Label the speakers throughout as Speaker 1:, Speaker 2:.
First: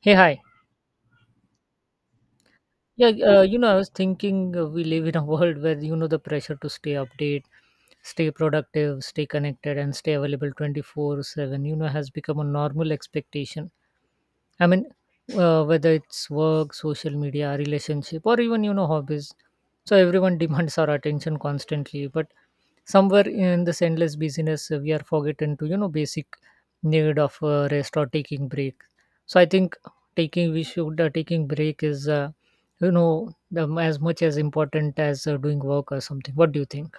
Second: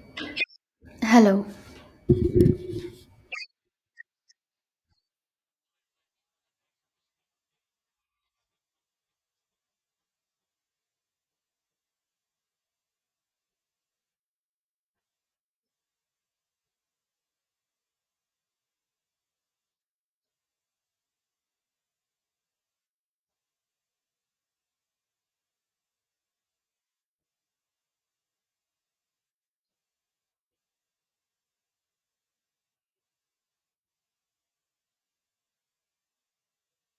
Speaker 1: Hey, hi.
Speaker 2: Hello.
Speaker 1: Yeah, you know, I was thinking we live in a world where, you know, the pressure to stay updated, stay productive, stay connected, and stay available 24/7, you know, has become a normal expectation. I mean, whether it's work, social media, relationship, or even you know hobbies. So everyone demands our attention constantly, but somewhere in this endless busyness, we are forgotten to you know basic need of rest or taking break. So I think taking we should taking break is you know the, as much as important as doing work or something. What do you think?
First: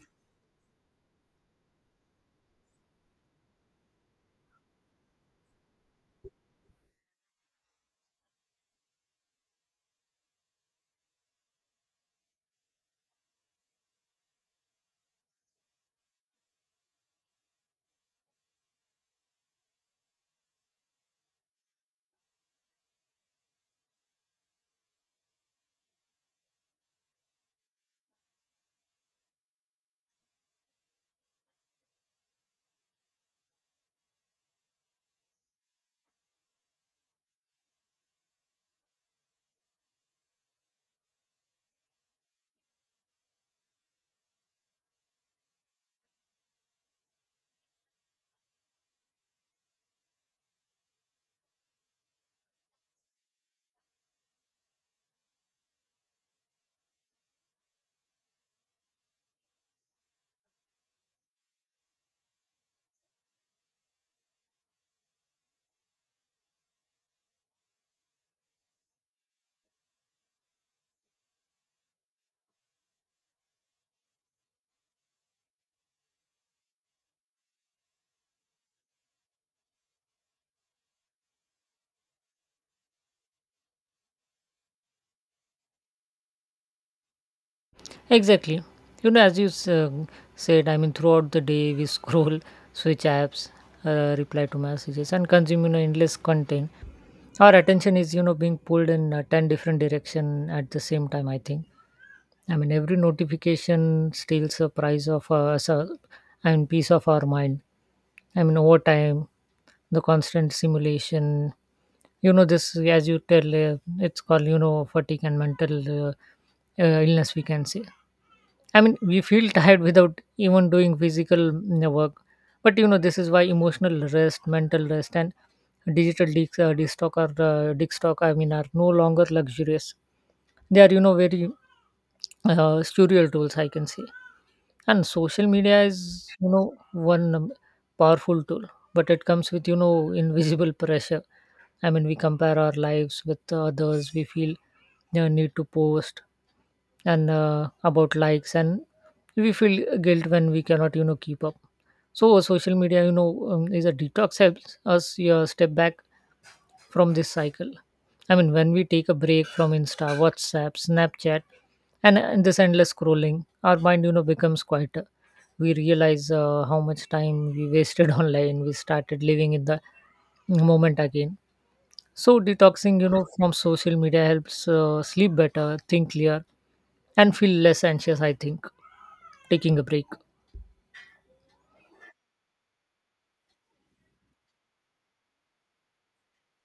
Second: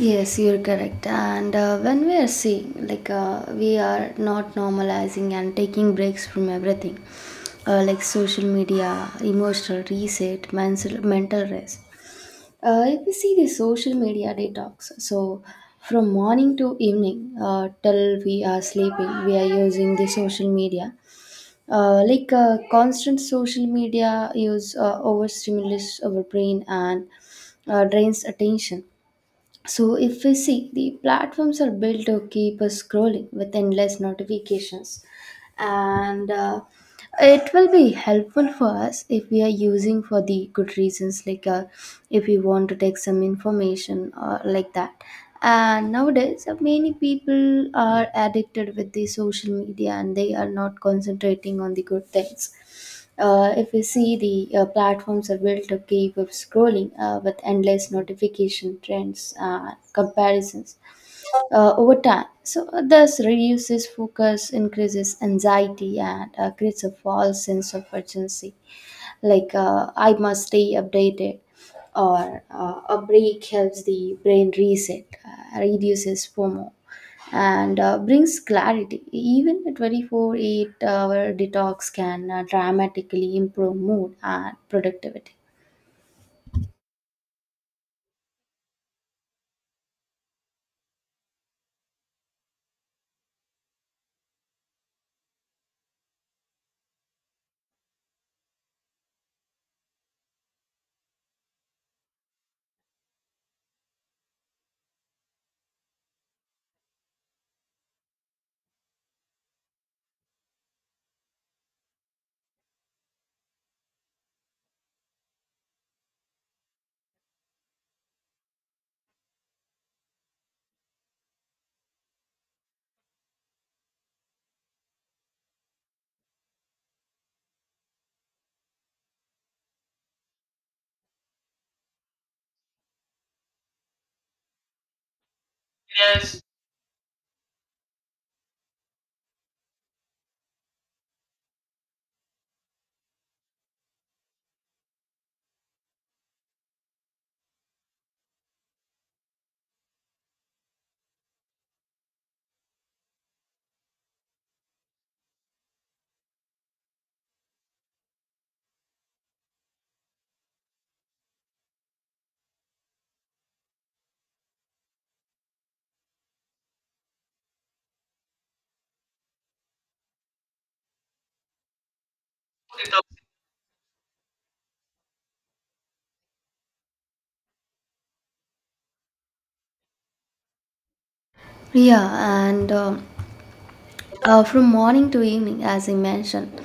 Speaker 2: Yes, you're correct. And when we are seeing, we are not normalizing and taking breaks from everything, like social media, emotional reset, mental rest. If we see the social media detox, so from morning to evening, till we are sleeping, we are using the social media. Constant social media use overstimulates our brain and drains attention. So, if we see, the platforms are built to keep us scrolling with endless notifications, and it will be helpful for us if we are using for the good reasons, if we want to take some information or like that. And nowadays, many people are addicted with the social media and they are not concentrating on the good things. If you see the platforms are built to keep us scrolling with endless notification trends comparisons over time, so this reduces focus, increases anxiety, and creates a false sense of urgency, I must stay updated, or a break helps the brain reset, reduces FOMO, and brings clarity. Even a 24 8 hour detox can dramatically improve mood and productivity.
Speaker 1: Exactly. You know, as you said, I mean, throughout the day we scroll, switch apps, reply to messages, and consume you know endless content. Our attention is you know being pulled in ten different direction at the same time, I think. I mean, every notification steals a price of us, I mean, piece of our mind. I mean, over time, the constant simulation. You know, this as you tell, it's called you know fatigue and mental uh, illness, we can say. I mean, we feel tired without even doing physical work. But you know, this is why emotional rest, mental rest, and digital de- destock are destock. I mean, are no longer luxurious. They are you know very surreal tools, I can say. And social media is
Speaker 2: Yes.
Speaker 1: you know one powerful tool, but it comes with you know invisible pressure. I mean, we compare our lives with others, we feel the need to post, and about likes, and we feel guilt when we cannot you know keep up. So social media you know is a detox, helps us, yeah, step back from this cycle. I mean, when we take a break from Insta, WhatsApp, Snapchat, and this endless scrolling, our mind, you know, becomes quieter. We realize how much time we wasted online. We started living in the moment again. So detoxing, you know, from social media helps sleep better, think clear, and feel less anxious. I think taking a break.
Speaker 2: Yeah, and from morning to evening, as I mentioned,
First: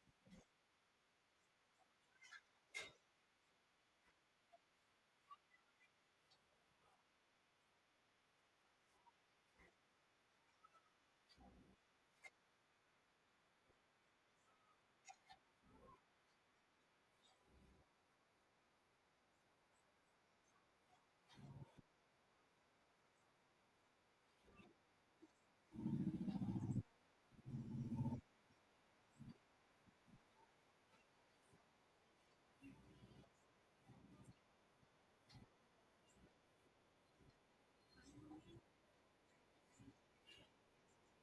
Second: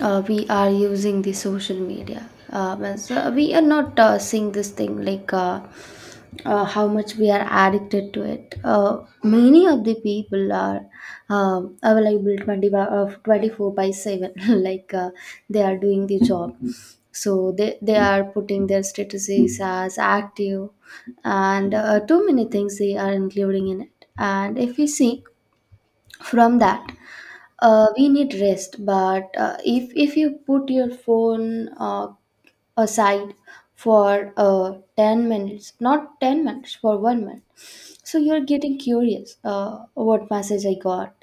Speaker 2: we are using the social media. Means, we are not seeing this thing how much we are addicted to it. Many of the people are available 20 by, 24 by 7, like uh, they are doing the job. So they are putting their statuses as active and too many things we are including in it, and if we see from that we need rest, but if you put your phone aside for 10 minutes not 10 minutes for 1 minute, so you're getting curious, what message I got,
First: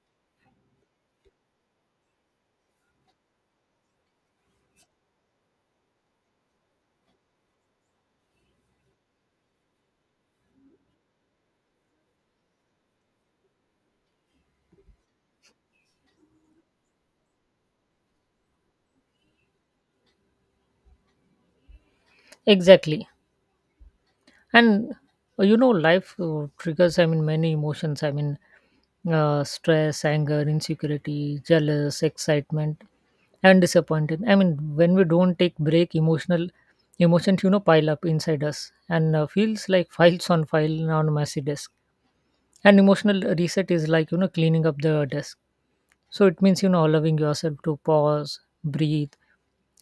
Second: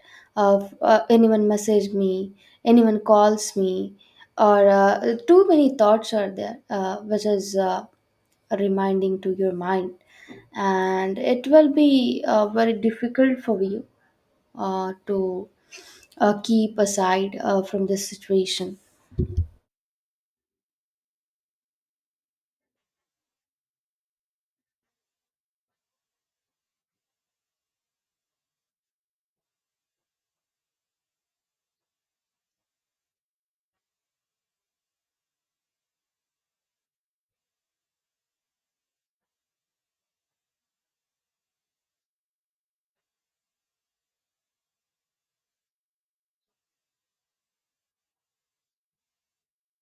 Speaker 2: uh, anyone message me, anyone calls me, or too many thoughts are there, which is reminding to your mind, and it will be very difficult for you to keep aside from this situation.
Speaker 1: Exactly. And you know life triggers, I mean, many emotions, I mean, stress, anger, insecurity, jealous, excitement, and disappointed. I mean, when we don't take break, emotional emotions you know pile up inside us and feels like files on file on a messy desk, and emotional reset is like you know cleaning up the desk. So it means, you know, allowing yourself to pause, breathe,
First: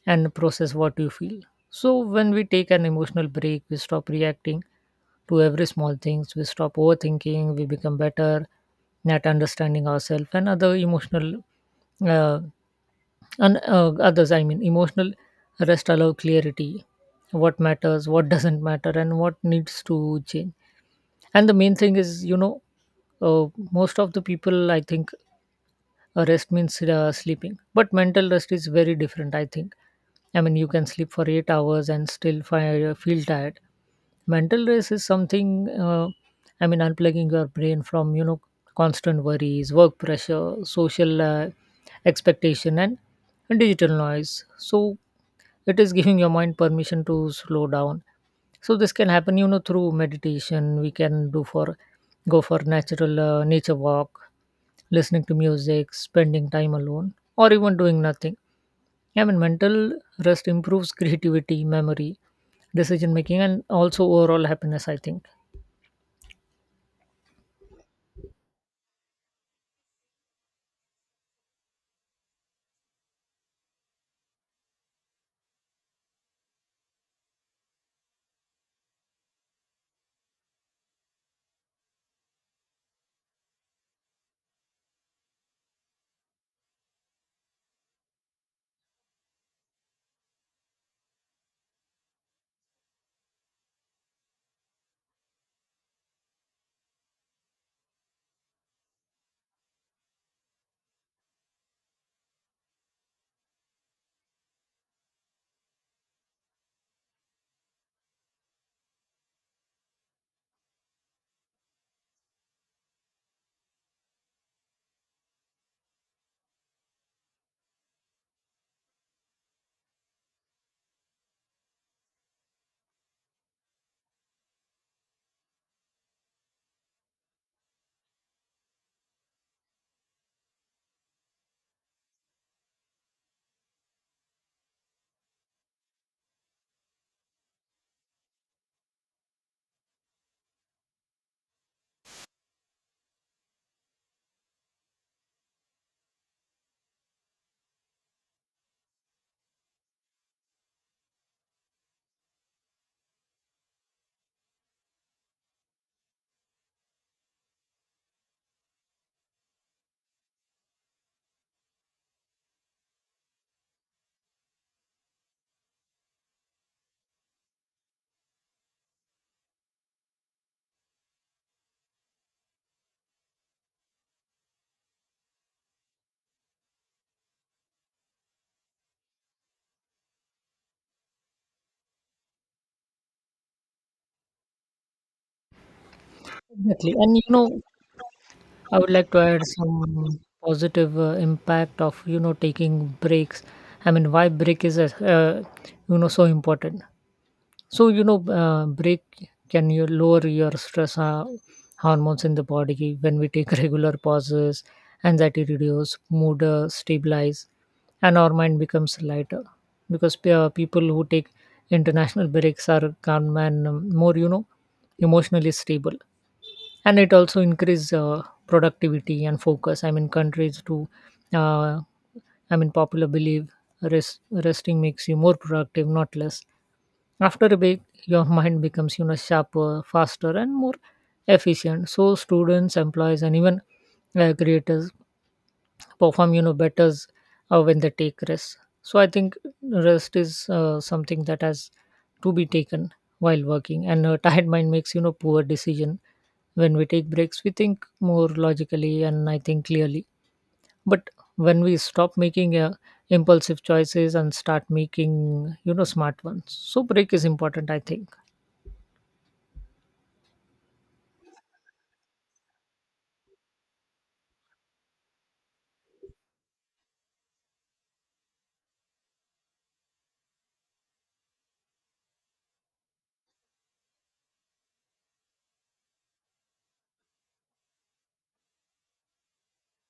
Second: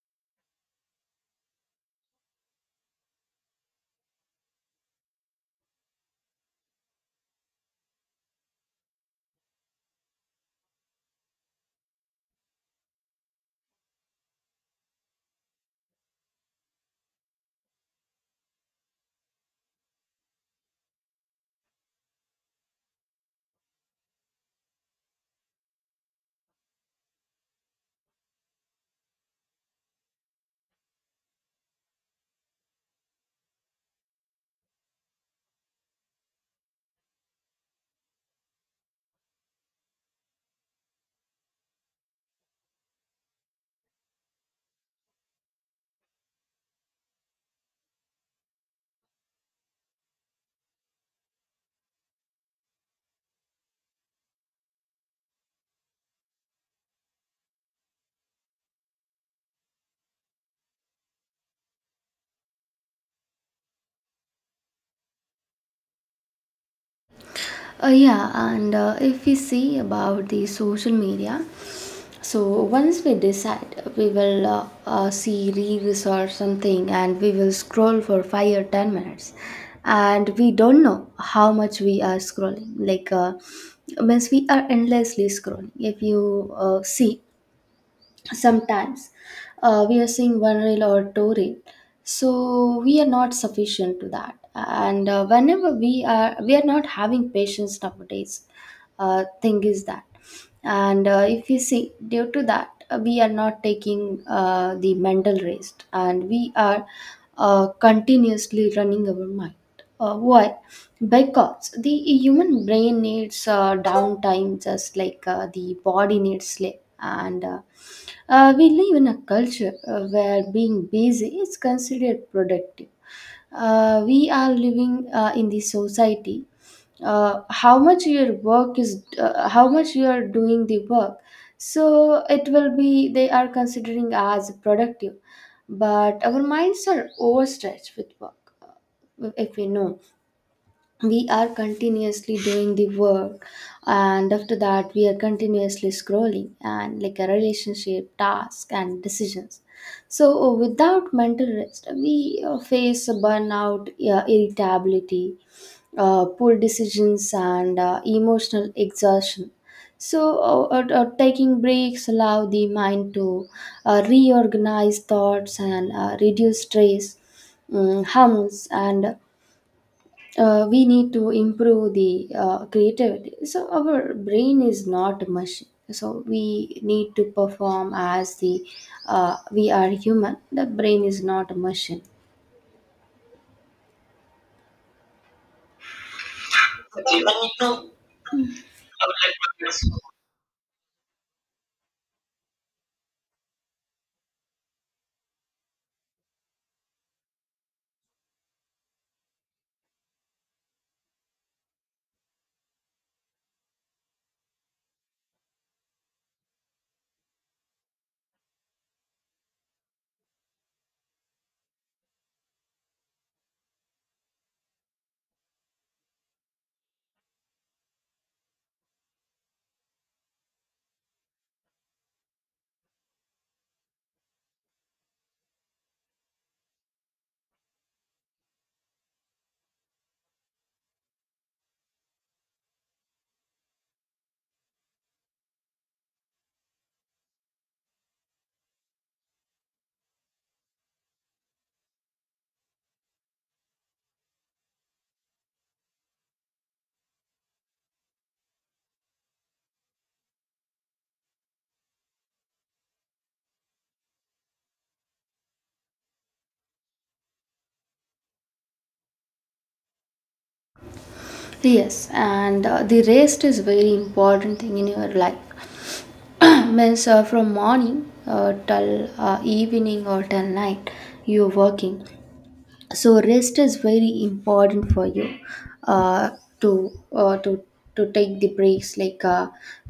Speaker 1: and process what you feel. So when we take an emotional break, we stop reacting to every small things, we stop overthinking, we become better at understanding ourselves and other emotional uh, and others. I mean, emotional rest allow clarity, what matters, what doesn't matter, and what needs to change. And the main thing is, you know, most of the people, I think, rest means sleeping, but mental rest is very different, I think. I mean, you can sleep for 8 hours and still feel tired. Mental rest is something. I mean, unplugging your brain from you know constant worries, work pressure, social expectation, and digital noise. So it is giving your mind permission to slow down. So this can happen, you know, through meditation. We can do for go for natural nature walk, listening to music, spending time alone, or even doing nothing. I mean, mental rest improves creativity, memory, decision making, and also overall happiness, I think.
Speaker 2: Yeah, and if we see about the social media, so once we decide we will see reels or something and we will scroll for 5 or 10 minutes, and we don't know how much we are scrolling, means we are endlessly scrolling. If you see sometimes we are seeing one reel or two reel, so we are not sufficient to that, and whenever we are not having patience nowadays, thing is that. And if you see, due to that we are not taking the mental rest, and we are continuously running our mind. Why? Because the human brain needs downtime, just like the body needs sleep. And we live in a culture where being busy is considered productive. We are living in the society. How much your work is, how much you are doing the work, so it will be they are considering as productive. But our minds are overstretched with work. If we know we are continuously doing the work, and after that we are continuously scrolling, and like a relationship task and decisions, so without mental rest we face a burnout, irritability, poor decisions, and emotional exhaustion. So taking breaks allow the mind to reorganize thoughts and reduce stress, hums, and we need to improve the creativity. So our brain is not a machine. So we need to perform as the we are human. The brain is not a machine.
Speaker 1: Exactly. And you know, I would like to add some positive impact of you know taking breaks. I mean, why break is uh, you know so important. So you know, break can you lower your stress hormones in the body when we take regular pauses. Anxiety reduce, mood stabilize, and our mind becomes lighter. Because people who take international breaks are calm and more you know emotionally stable. And it also increase productivity and focus, I mean, countries to uh, I mean popular believe. Resting makes you more productive not less. After a bit your mind becomes you know sharper, faster, and more efficient. So students, employees, and even creators perform you know better when they take rest. So I think rest is something that has to be taken while working. And a tired mind makes you know poor decision. When we take breaks, we think more logically and I think clearly. But when we stop making impulsive choices and start making, you know, smart ones. So break is important, I think.
Speaker 2: Yes, and the rest is very important thing in your life. Means from morning till evening or till night, you're working. So rest is very important for you uh, to uh, to to take the breaks,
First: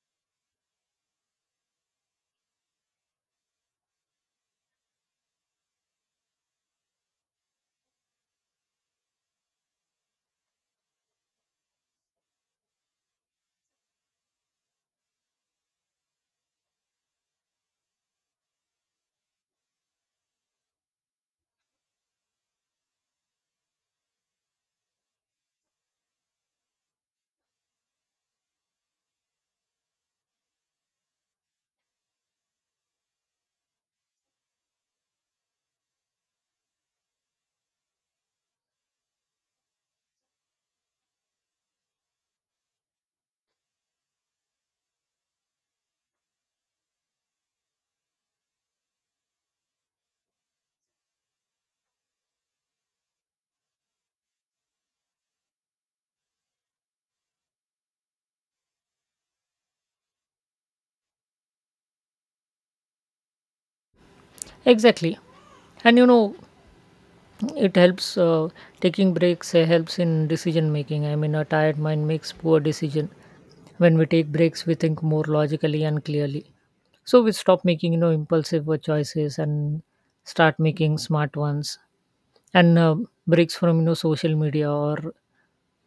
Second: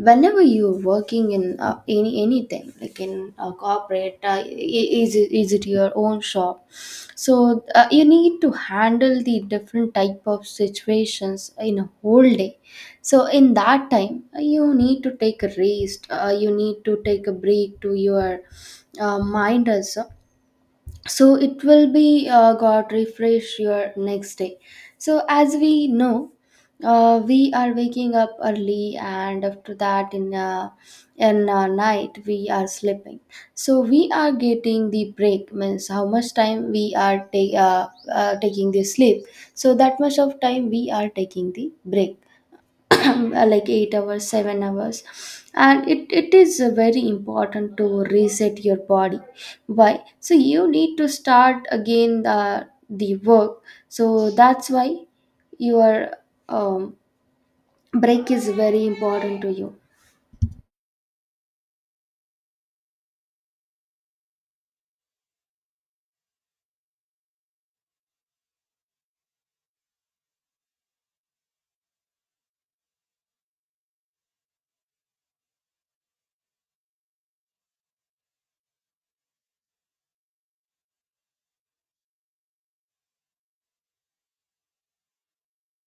Speaker 2: whenever you're working in anything like in a corporate, is it your own shop, so you need to handle the different type of situations in a whole day. So in that time you need to take a rest, you need to take a break to your mind also, so it will be got refresh your next day. So as we know, we are waking up early, and after that in night we are sleeping, so we are getting the break, means how much time we are taking the sleep, so that much of time we are taking the break, like 8 hours, 7 hours. And it is very important to reset your body. Why? So you need to start again the work. So that's why your um, break is very important to you.
Speaker 1: Exactly. And you know, it helps taking breaks helps in decision making. I mean, a tired mind makes poor decision. When we take breaks, we think more logically and clearly. So we stop making you know impulsive choices and start making smart ones. And breaks from you know social media or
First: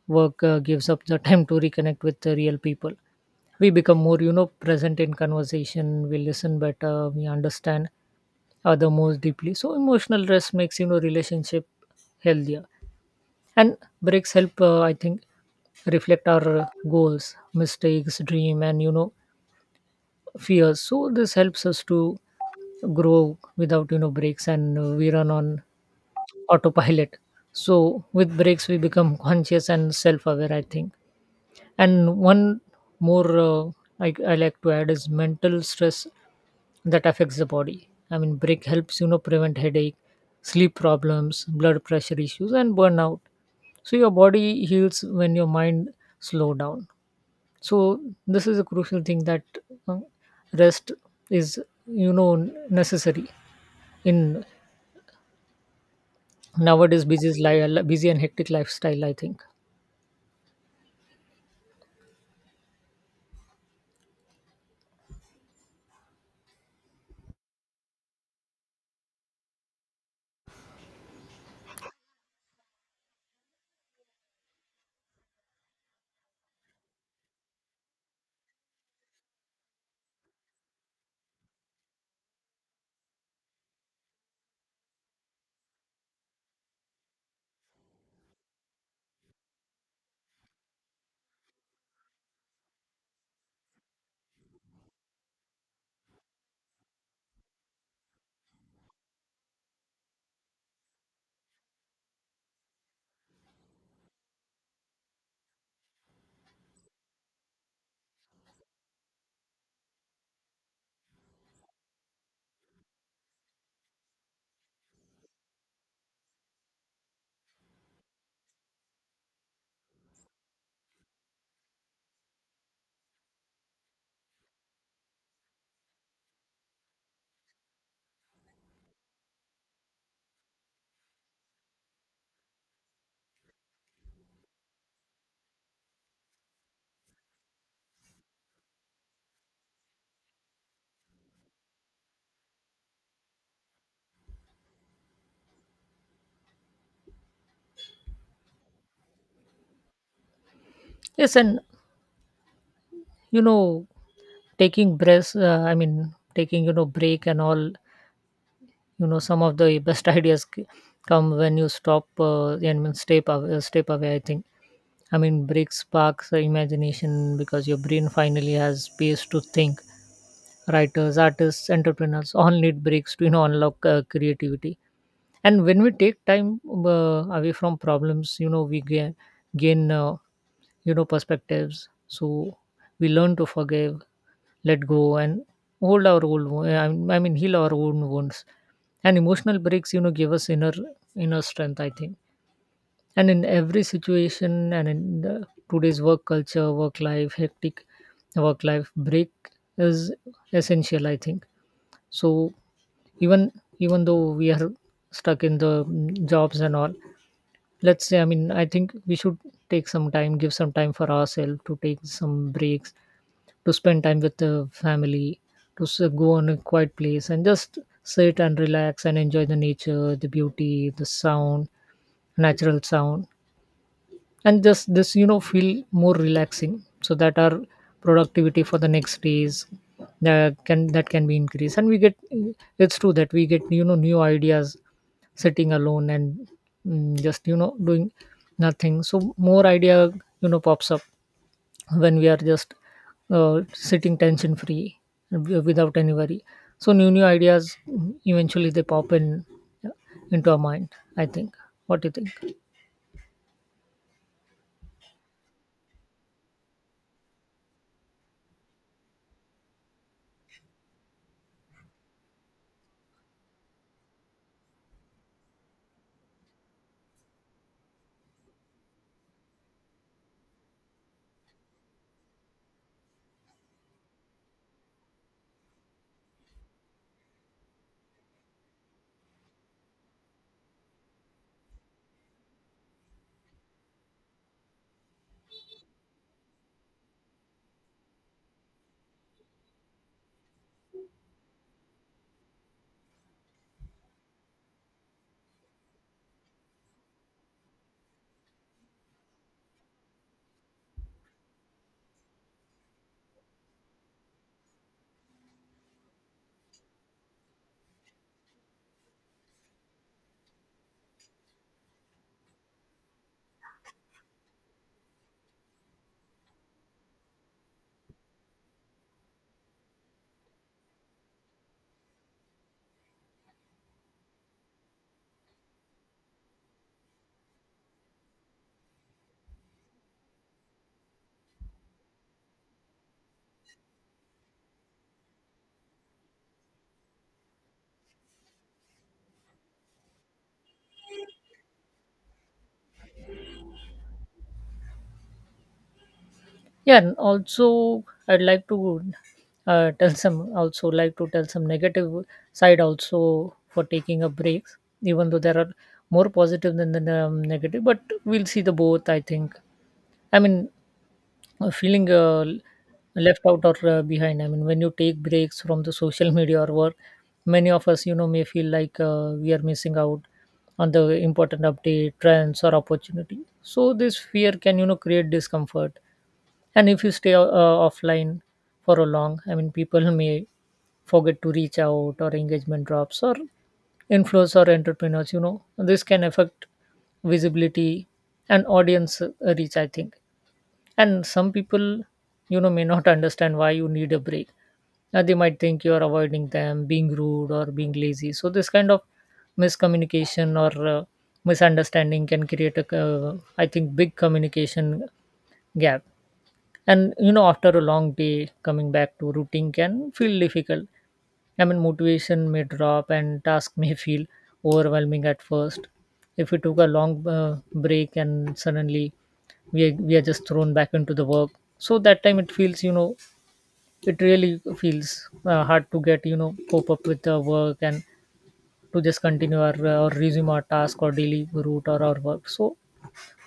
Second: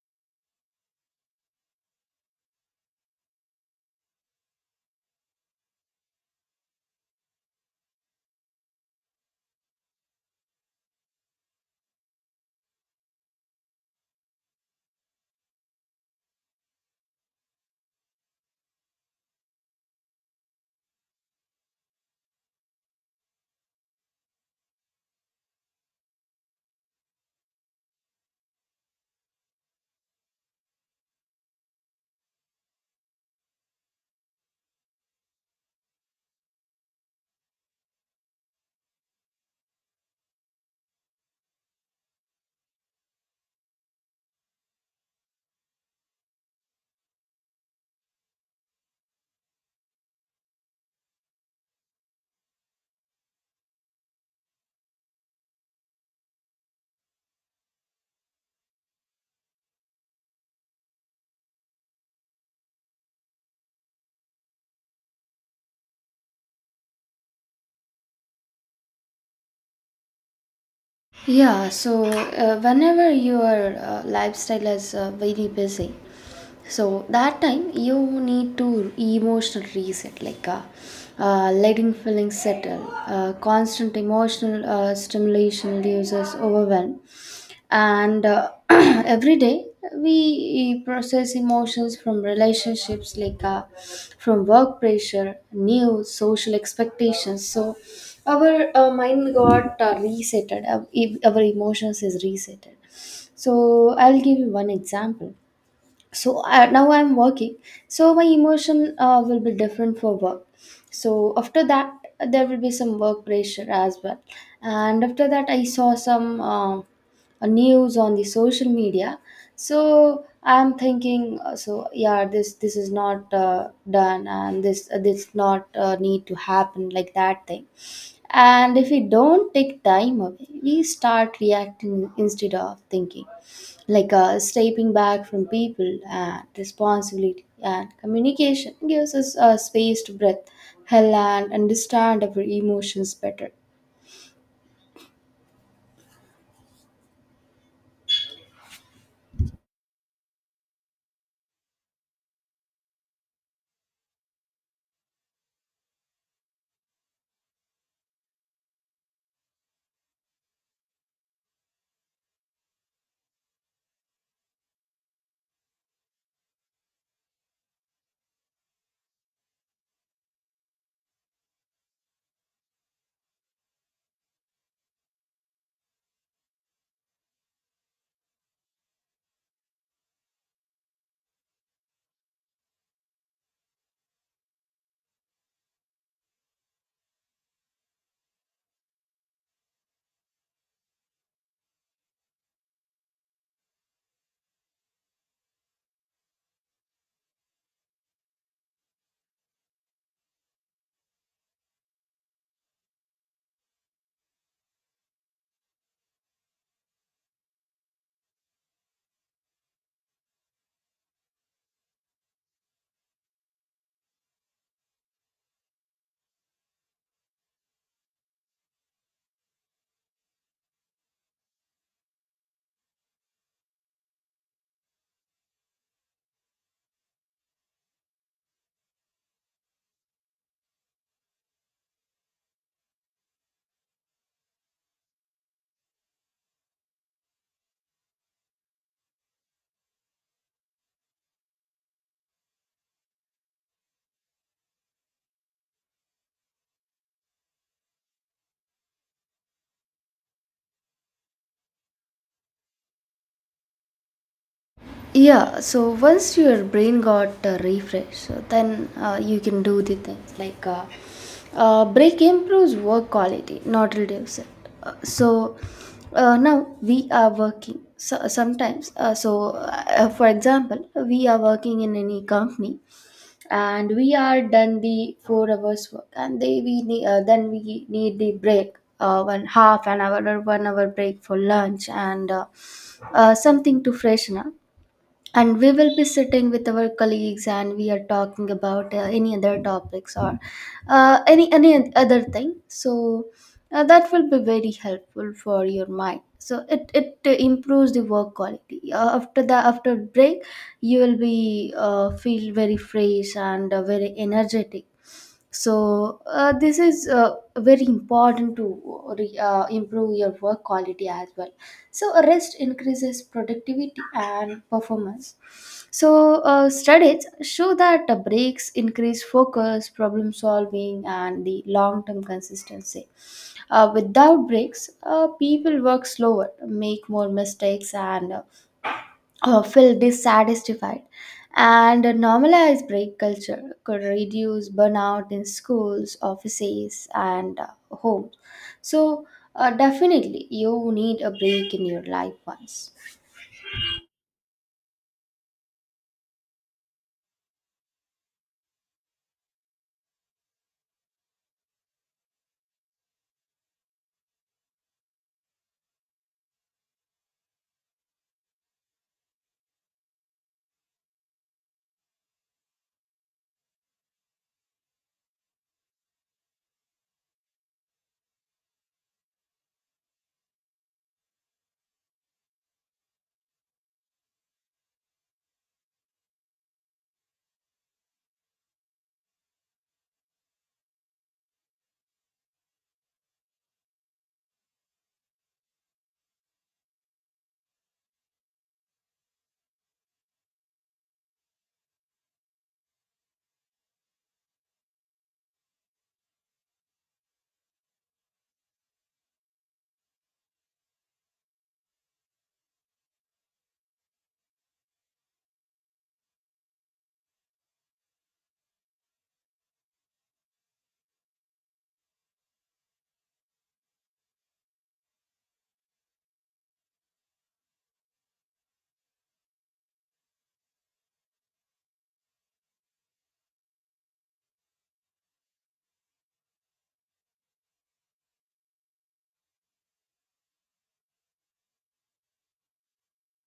Speaker 1: work gives up the time to reconnect with the real people. We become more you know present in conversation, we listen better, we understand other more deeply. So emotional rest makes you know relationship healthier. And breaks help, I think, reflect our goals, mistakes, dream, and you know fears. So this helps us to grow. Without you know breaks, and we run on autopilot. So with breaks we become conscious and self-aware, I think. And one more I like to add is mental stress that affects the body. I mean break helps you know prevent headache, sleep problems, blood pressure issues, and burnout. So your body heals when your mind slow down. So this is a crucial thing that uh, rest is you know necessary in nowadays busy and hectic lifestyle, I think.
Speaker 2: Yeah, so whenever your lifestyle is very busy, so that time you need to emotional reset, letting feelings settle. Constant emotional stimulation reduces overwhelm. And every day we process emotions from relationships, from work pressure, news, social expectations. So our mind got resetted, our emotions is resetted. So I'll give you one example. So now I'm working, so my emotion will be different for work. So after that, there will be some work pressure as well. And after that I saw some news on the social media. So I'm thinking, so yeah, this is not done, and this not need to happen like that thing. And if we don't take time away, we start reacting instead of thinking, stepping back from people and responsibility and communication gives us a space to breathe, hell and understand our emotions better.
Speaker 1: Yes. And you know taking breaths I mean taking you know break and all, you know, some of the best ideas come when you stop and step away, I think. I mean, break sparks the imagination because your brain finally has space to think. Writers, artists, entrepreneurs all need breaks to you know unlock creativity. And when we take time away from problems, you know we gain you know perspectives. So we learn to forgive, let go, and hold our old. Wo- I mean, heal our own wounds. And emotional breaks, you know, give us inner strength, I think. And in every situation, and in today's work culture, work life, hectic work life, break is essential, I think. So even even though we are stuck in the jobs and all, let's say, I mean, I think we should take some time, give some time for ourselves, to take some breaks, to spend time with the family, to go on a quiet place and just sit and relax and enjoy the nature, the beauty, the sound, natural sound, and just this you know feel more relaxing, so that our productivity for the next days can be increased. And we get, it's true that we get you know new ideas sitting alone and just you know doing nothing. So more idea you know pops up when we are just sitting tension free without any worry. So new ideas eventually they pop in uh, into our mind, I think. What do you think?
Speaker 2: Yeah, so once your brain got refreshed, then you can do the things, break improves work quality, not reduce it. Uh, so Now we are working, so sometimes. For example, we are working in any company, and we are done the 4 hours work, and they we need, then we need the break, one half an hour or 1 hour break for lunch, and something to freshen up, and we will be sitting with our colleagues, and we are talking about any other topics or any other thing. So that will be very helpful for your mind, so it improves the work quality. After the after break, you will be feel very fresh and very energetic. So this is very important to improve your work quality as well. So rest increases productivity and performance. So studies show that the breaks increase focus, problem solving, and the long term consistency. Without breaks people work slower, make more mistakes, and feel dissatisfied. And a normalized break culture could reduce burnout in schools, offices, and homes. So, definitely, you need a break in your life once.
Speaker 1: Yeah, and also I'd like to tell some, also like to tell some negative side also for taking a break, even though there are more positive than the negative. But we'll see the both, I think. I mean, feeling left out or behind. I mean when you take breaks from the social media or work, many of us you know may feel like we are missing out on the important update, trends, or opportunity. So this fear can you know create discomfort. And if you stay offline for a long, I mean, people may forget to reach out, or engagement drops, or influence, or entrepreneurs, you know, this can affect visibility and audience reach, I think. And some people you know may not understand why you need a break. They might think you are avoiding them, being rude or being lazy. So this kind of miscommunication or misunderstanding can create a, I think, big communication gap. And you know, after a long day, coming back to routine can feel difficult. I mean, motivation may drop and task may feel overwhelming at first. If we took a long break and suddenly we are just thrown back into the work, so that time it feels, you know, it really feels hard to get, you know, cope up with the work and to just continue our or resume our task or daily route or our work. So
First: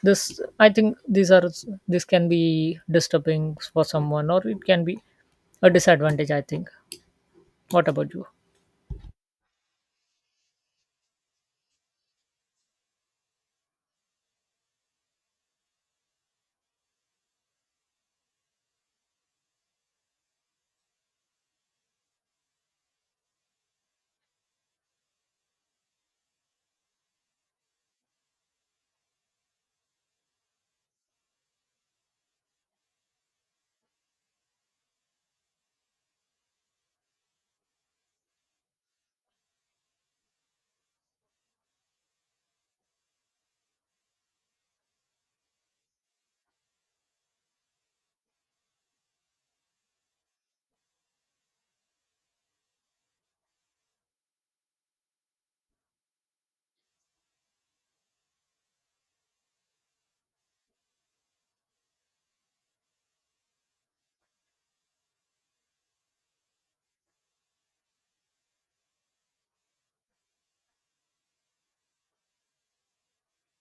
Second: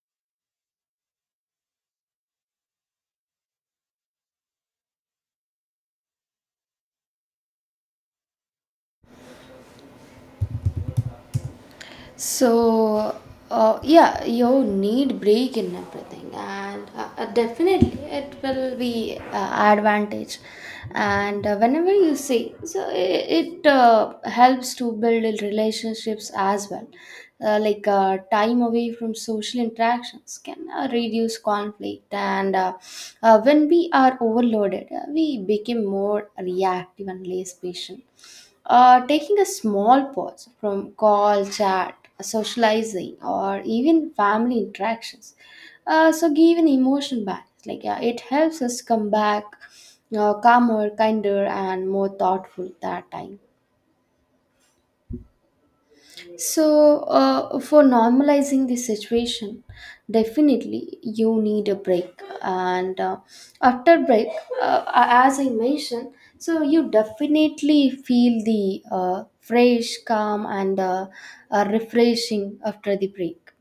Speaker 1: this I think these are this can be disturbing for someone or it can be a disadvantage, I think. What about you?
Speaker 2: So, yeah, you need break in everything, and definitely it will be advantage. And whenever you see, so it helps to build relationships as well. Time away from social interactions can reduce conflict, and when we are overloaded, we become more reactive and less patient. Taking a small pause from call, chat, socializing, or even family interactions. So give an emotional balance. It helps us come back calmer, kinder, and more thoughtful that time. So, for normalizing the situation, definitely you need a break. And after break, as I mentioned, so you definitely feel the fresh, calm, and refreshing after the break.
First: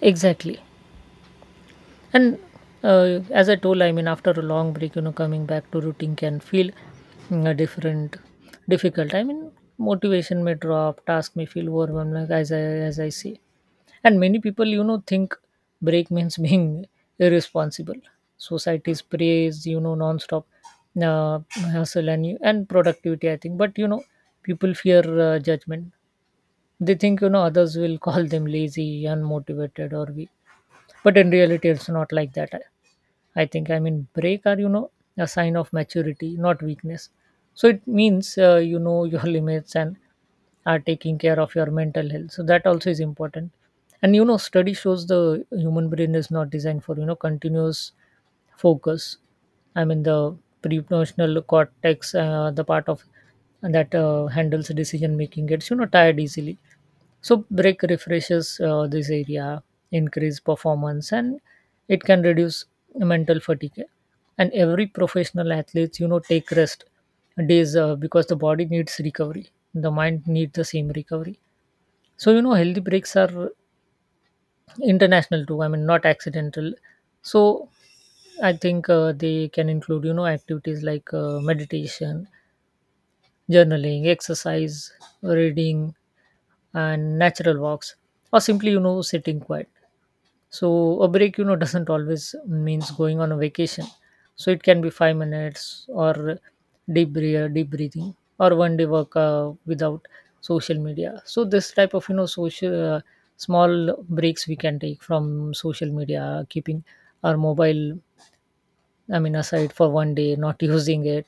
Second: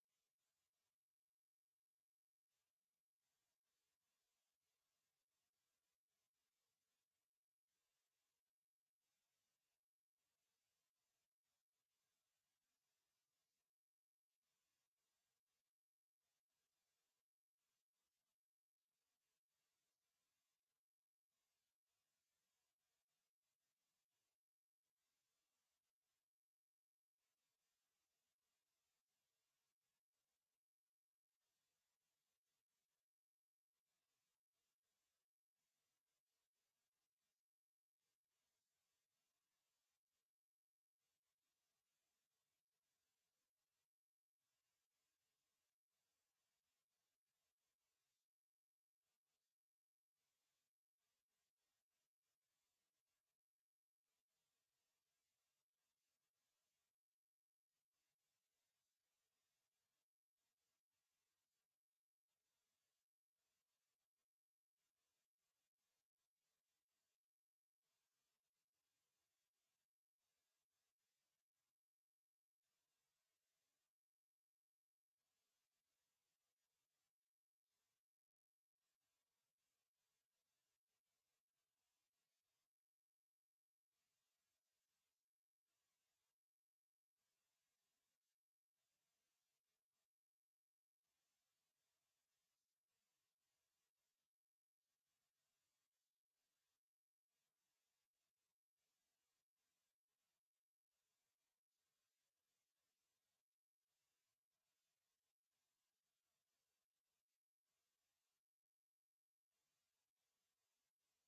Speaker 1: Exactly. And uh, as I told, I mean, after a long break, you know, coming back to routine can feel mm, a different difficult, I mean. Motivation may drop, task may feel overwhelmed, like as I say. And many people, you know, think break means being irresponsible. Society's praise, you know, non-stop uh, hustle and productivity, I think. But, you know, people fear judgment. They think, you know, others will call them lazy, unmotivated, or weak, but in reality it's not like that, I think. I mean, break are, you know, a sign of maturity, not weakness. So it means, you know, your limits and are taking care of your mental health, so that also is important. And you know, study shows the human brain is not designed for, you know, continuous focus. I mean, the prefrontal cortex, the part of that handles decision making gets, you know, tired easily. So brake refreshes this area, increase performance, and it can reduce mental fatigue. And every professional athletes, you know, take rest days because the body needs recovery. The mind needs the same recovery. So you know, healthy breaks are international too. I mean, not accidental. So I think they can include, you know, activities like meditation, journaling, exercise, reading, and natural walks, or simply, you know, sitting quiet. So a break, you know, doesn't always means going on a vacation. So it can be 5 minutes or deep breath, deep breathing, or one day work without social media. So this type of, you know, social small breaks we can take from social media, keeping our mobile, I mean, aside for one day, not using it,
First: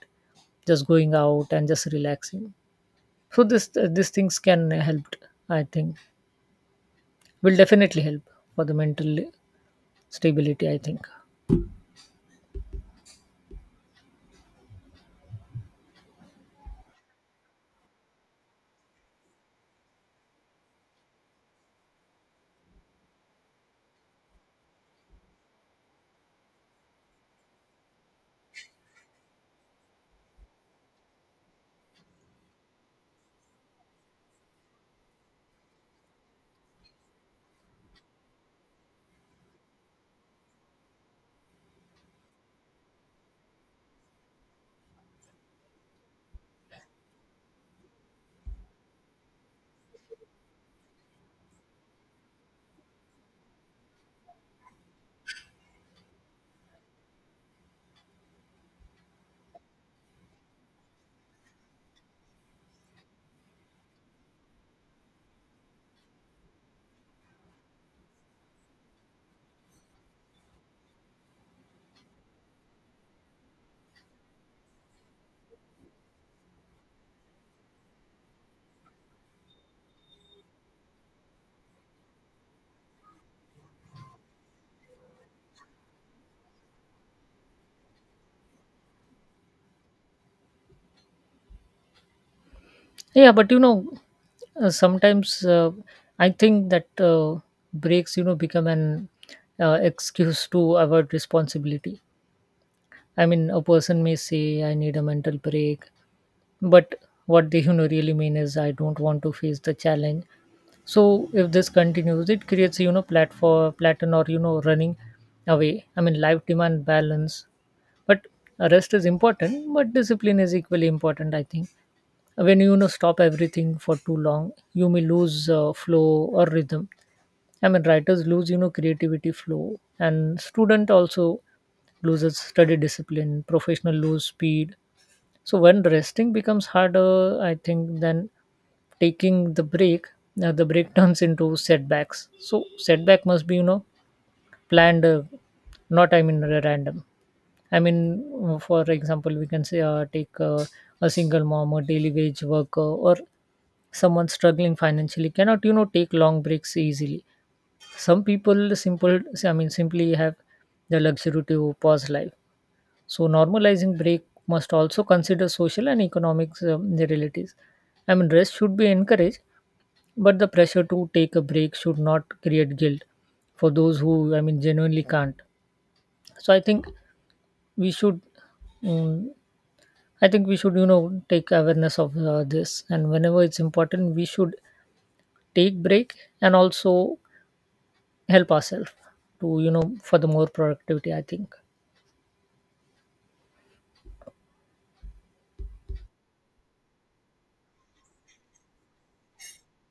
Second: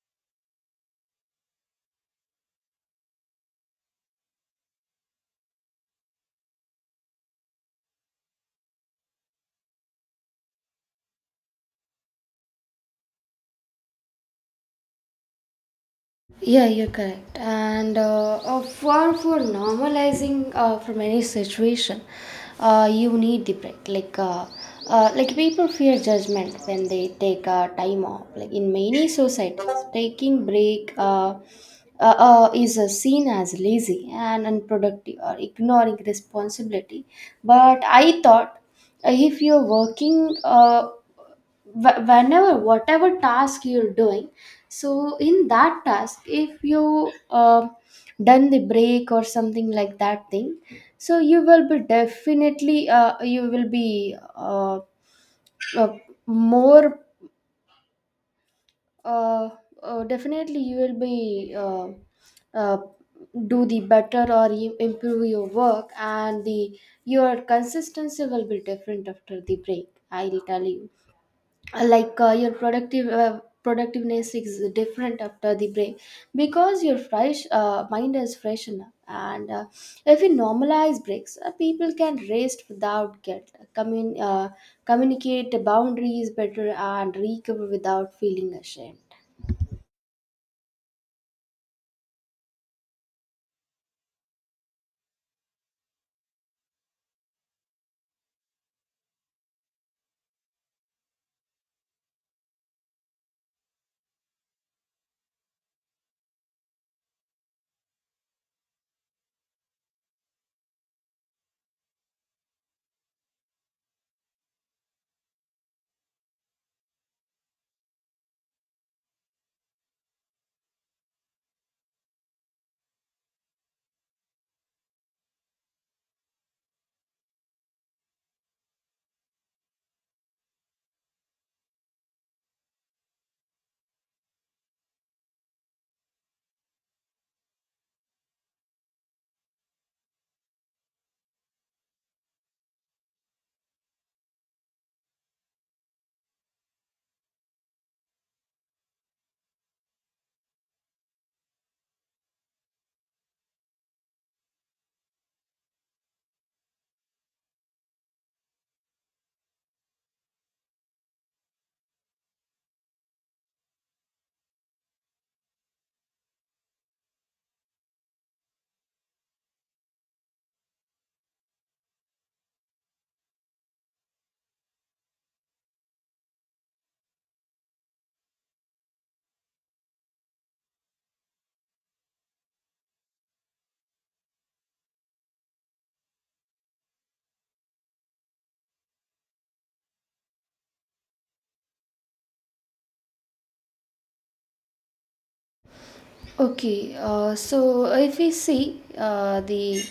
Speaker 1: just going out and just relaxing. So this these things can help, I think, will definitely help for the mental stability, I think.
Speaker 2: Yeah, you're correct. And for normalizing from any situation, you need the break. Like people fear judgment when they take time off. Like in many societies, taking break is seen as lazy and unproductive or ignoring responsibility. But I thought if you're working, whenever whatever task you're doing, so in that task, if you done the break or something like that thing, so you will be definitely you will be uh, more uh, definitely you will be uh, do the better, or you improve your work, and the your consistency will be different after the break, I'll tell you. Your productiveness is different after the break, because your fresh mind is fresh enough. And if we normalize breaks, people can rest without guilt, communicate boundaries better, and recover without feeling ashamed.
Speaker 1: Yeah, but you know, sometimes I think that breaks, you know, become an excuse to avoid responsibility. I mean, a person may say, I need a mental break, but what they, you know, really mean is, I don't want to face the challenge. So if this continues, it creates, you know, platform, plateau, or, you know, running away. I mean, life demand balance, but rest is important but discipline is equally important, I think. When you know, stop everything for too long, you may lose flow or rhythm. I mean, writers lose, you know, creativity flow, and student also loses study discipline, professional lose speed. So when resting becomes harder, I think, then taking the break turns into setbacks. So setback must be, you know, planned, not, I mean, random. I mean, for example, we can say, take a single mom, a daily wage worker, or someone struggling financially cannot, you know, take long breaks easily. Some people simple, I mean, simply have the luxury to pause life. So normalizing break must also consider social and economic realities. I mean, rest should be encouraged, but the pressure to take a break should not create guilt for those who, I mean, genuinely can't. So I think we should, um, we should, you know, take awareness of this, and whenever it's important, we should take break and also help ourselves to, you know, for the more productivity, I think.
Speaker 2: Okay, so if we see the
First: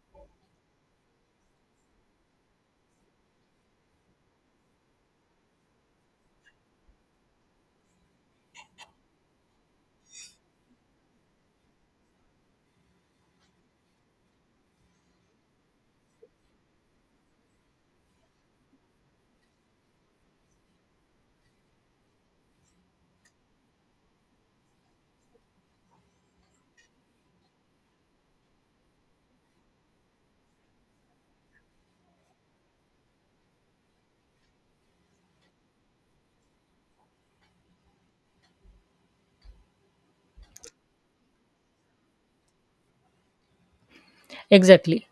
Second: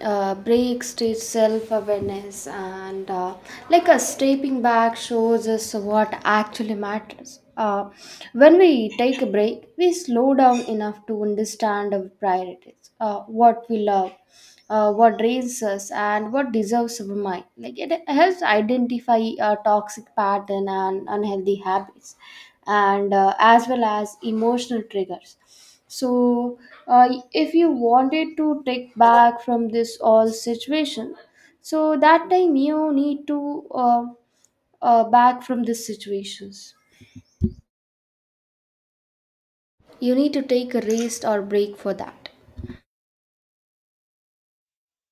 Speaker 2: breaks to self awareness and like a stepping back shows us what actually matters. When we take a break, we slow down enough to understand our priorities, what we love, what drains us, and what deserves our mind. Like it helps identify a toxic pattern and unhealthy habits, and as well as emotional triggers. So, if you wanted to take back from this all situation, so that time you need to back from these situations. You need to take a rest or break for that.
Speaker 1: Exactly.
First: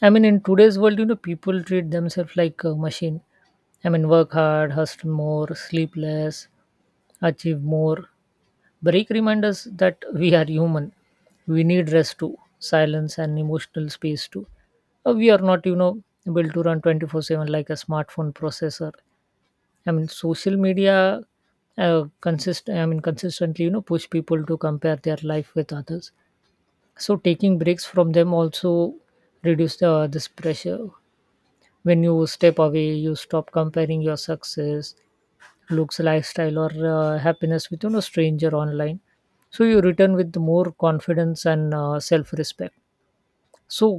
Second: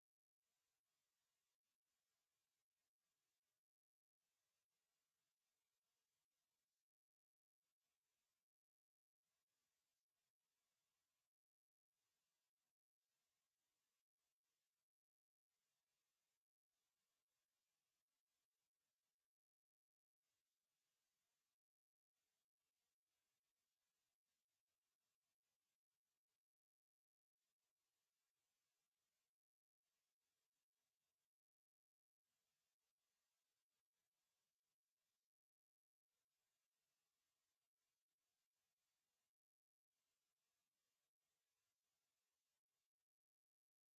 Speaker 1: I mean, in today's world, you know, people treat themselves like a machine. I mean, work hard, hustle more, sleep less, achieve more. Break reminds us that we are human. We need rest too, silence and emotional space too. We are not, you know, able to run 24/7 like a smartphone processor. I mean, social media consistently, you know, push people to compare their life with others. So taking breaks from them also reduce this pressure. When you step away, you stop comparing your success, looks, lifestyle, or happiness with, you know, stranger online. So you return with more confidence and self respect. So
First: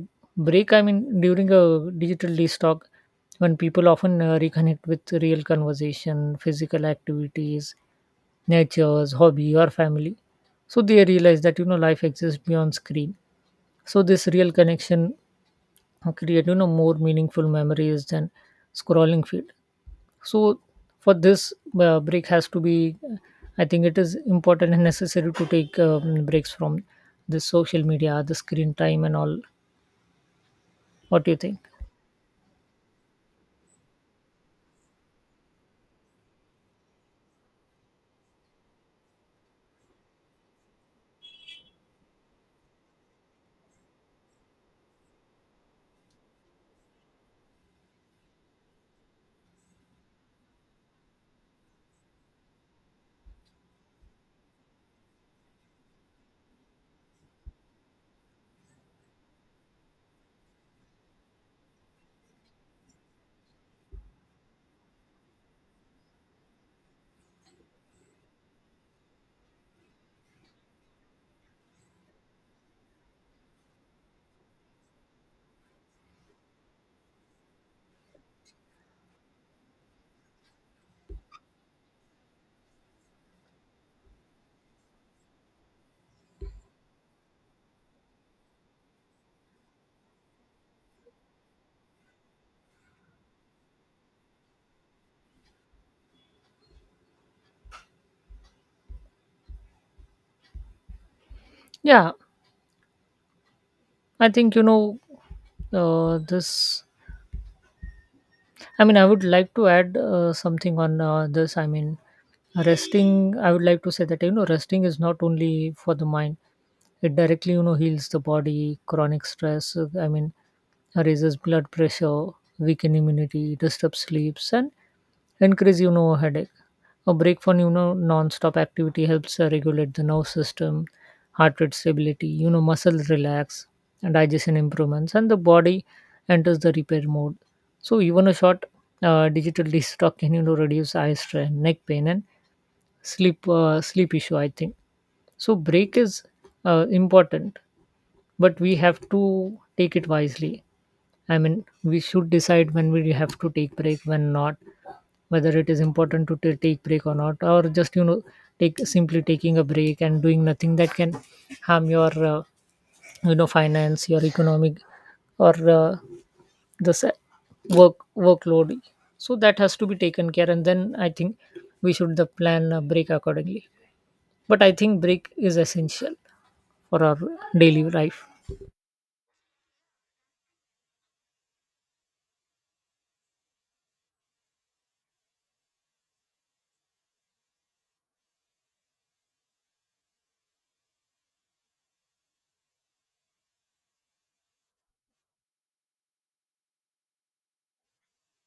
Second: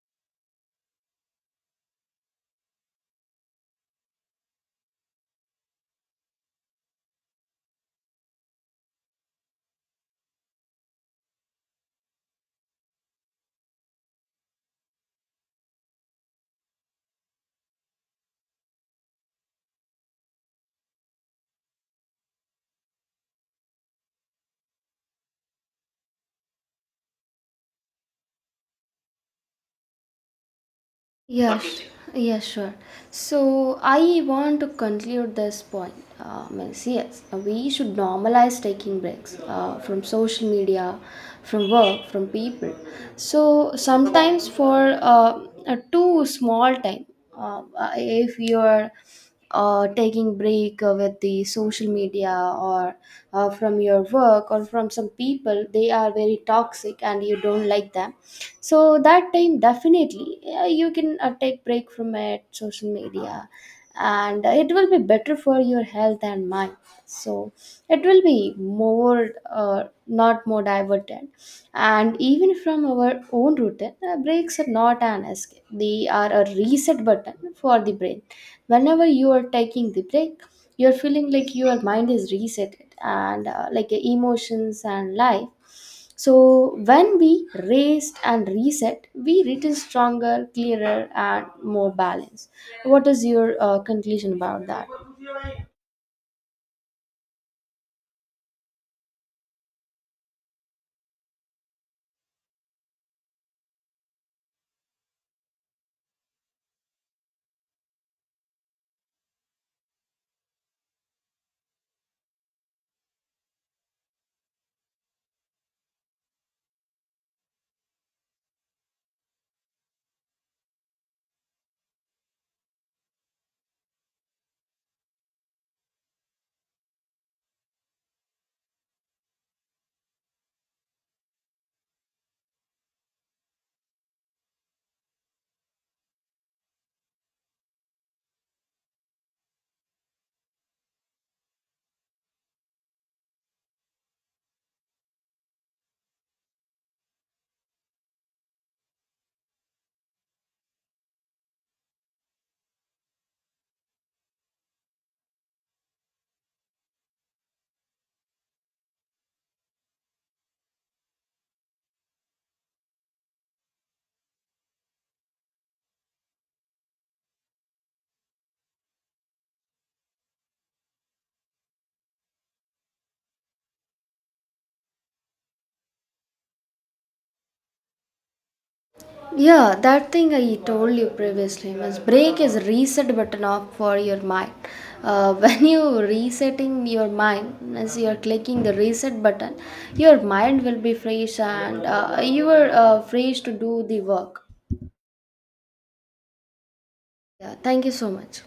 Speaker 1: break, I mean, during a digital detox, when people often reconnect with real conversation, physical activities, nature's hobby, or family. So they realize that, you know, life exists beyond screen. So this real connection create, you know, more meaningful memories than scrolling feed. So for this, break has to be, I think it is important and necessary to take breaks from the social media, the screen time, and all. What do
Speaker 2: What
Speaker 1: you think?
Speaker 2: yes do you yes think? Yes, sure. So I want to conclude this point. Means yes, we should normalize taking breaks from social media, from work, from people. So sometimes for a too small time, if you are taking break with the social media or from your work, or from some people, they are very toxic and you don't like them, so that time definitely you can take break from it, social media, and it will be better for your health and mind. So it will be more not more diverted. And even from our own routine, breaks are not an escape, they are a reset button for the brain. Whenever you are taking the break, you're feeling like your mind is reset, and emotions and life. So when we rest and reset, we return stronger, clearer, and more balanced. What is your conclusion about that?
Speaker 1: Yeah, I think, you know, this I mean, I would like to add something on this. I mean, resting, I would like to say that, you know, resting is not only for the mind, it directly, you know, heals the body. Chronic stress, I mean, raises blood pressure, weaken immunity, disturbs sleeps, and increase, you know, headache. A break from, you know, non-stop activity helps regulate the nerve system, heart rate stability, you know, muscles relax, and digestion improvements, and the body enters the repair mode. So even a short digital detox can, you know, reduce eye strain, neck pain, and sleep issue, I think. So break is important, but we have to take it wisely. I mean, we should decide when we have to take break, when not, whether it is important to take break or not, or just, you know, take simply taking a break and doing nothing that can harm your, you know, finance, your economic, or the sa- work workload. So that has to be taken care, and then I think we should the plan a break accordingly, but I think break is essential for our daily life.
Speaker 2: Yeah, that thing I told you previously, Miss Break is reset button off for your mind. When you resetting your mind, as you are clicking the reset button, your mind will be fresh, and you are fresh to do the work. Yeah, thank you so much.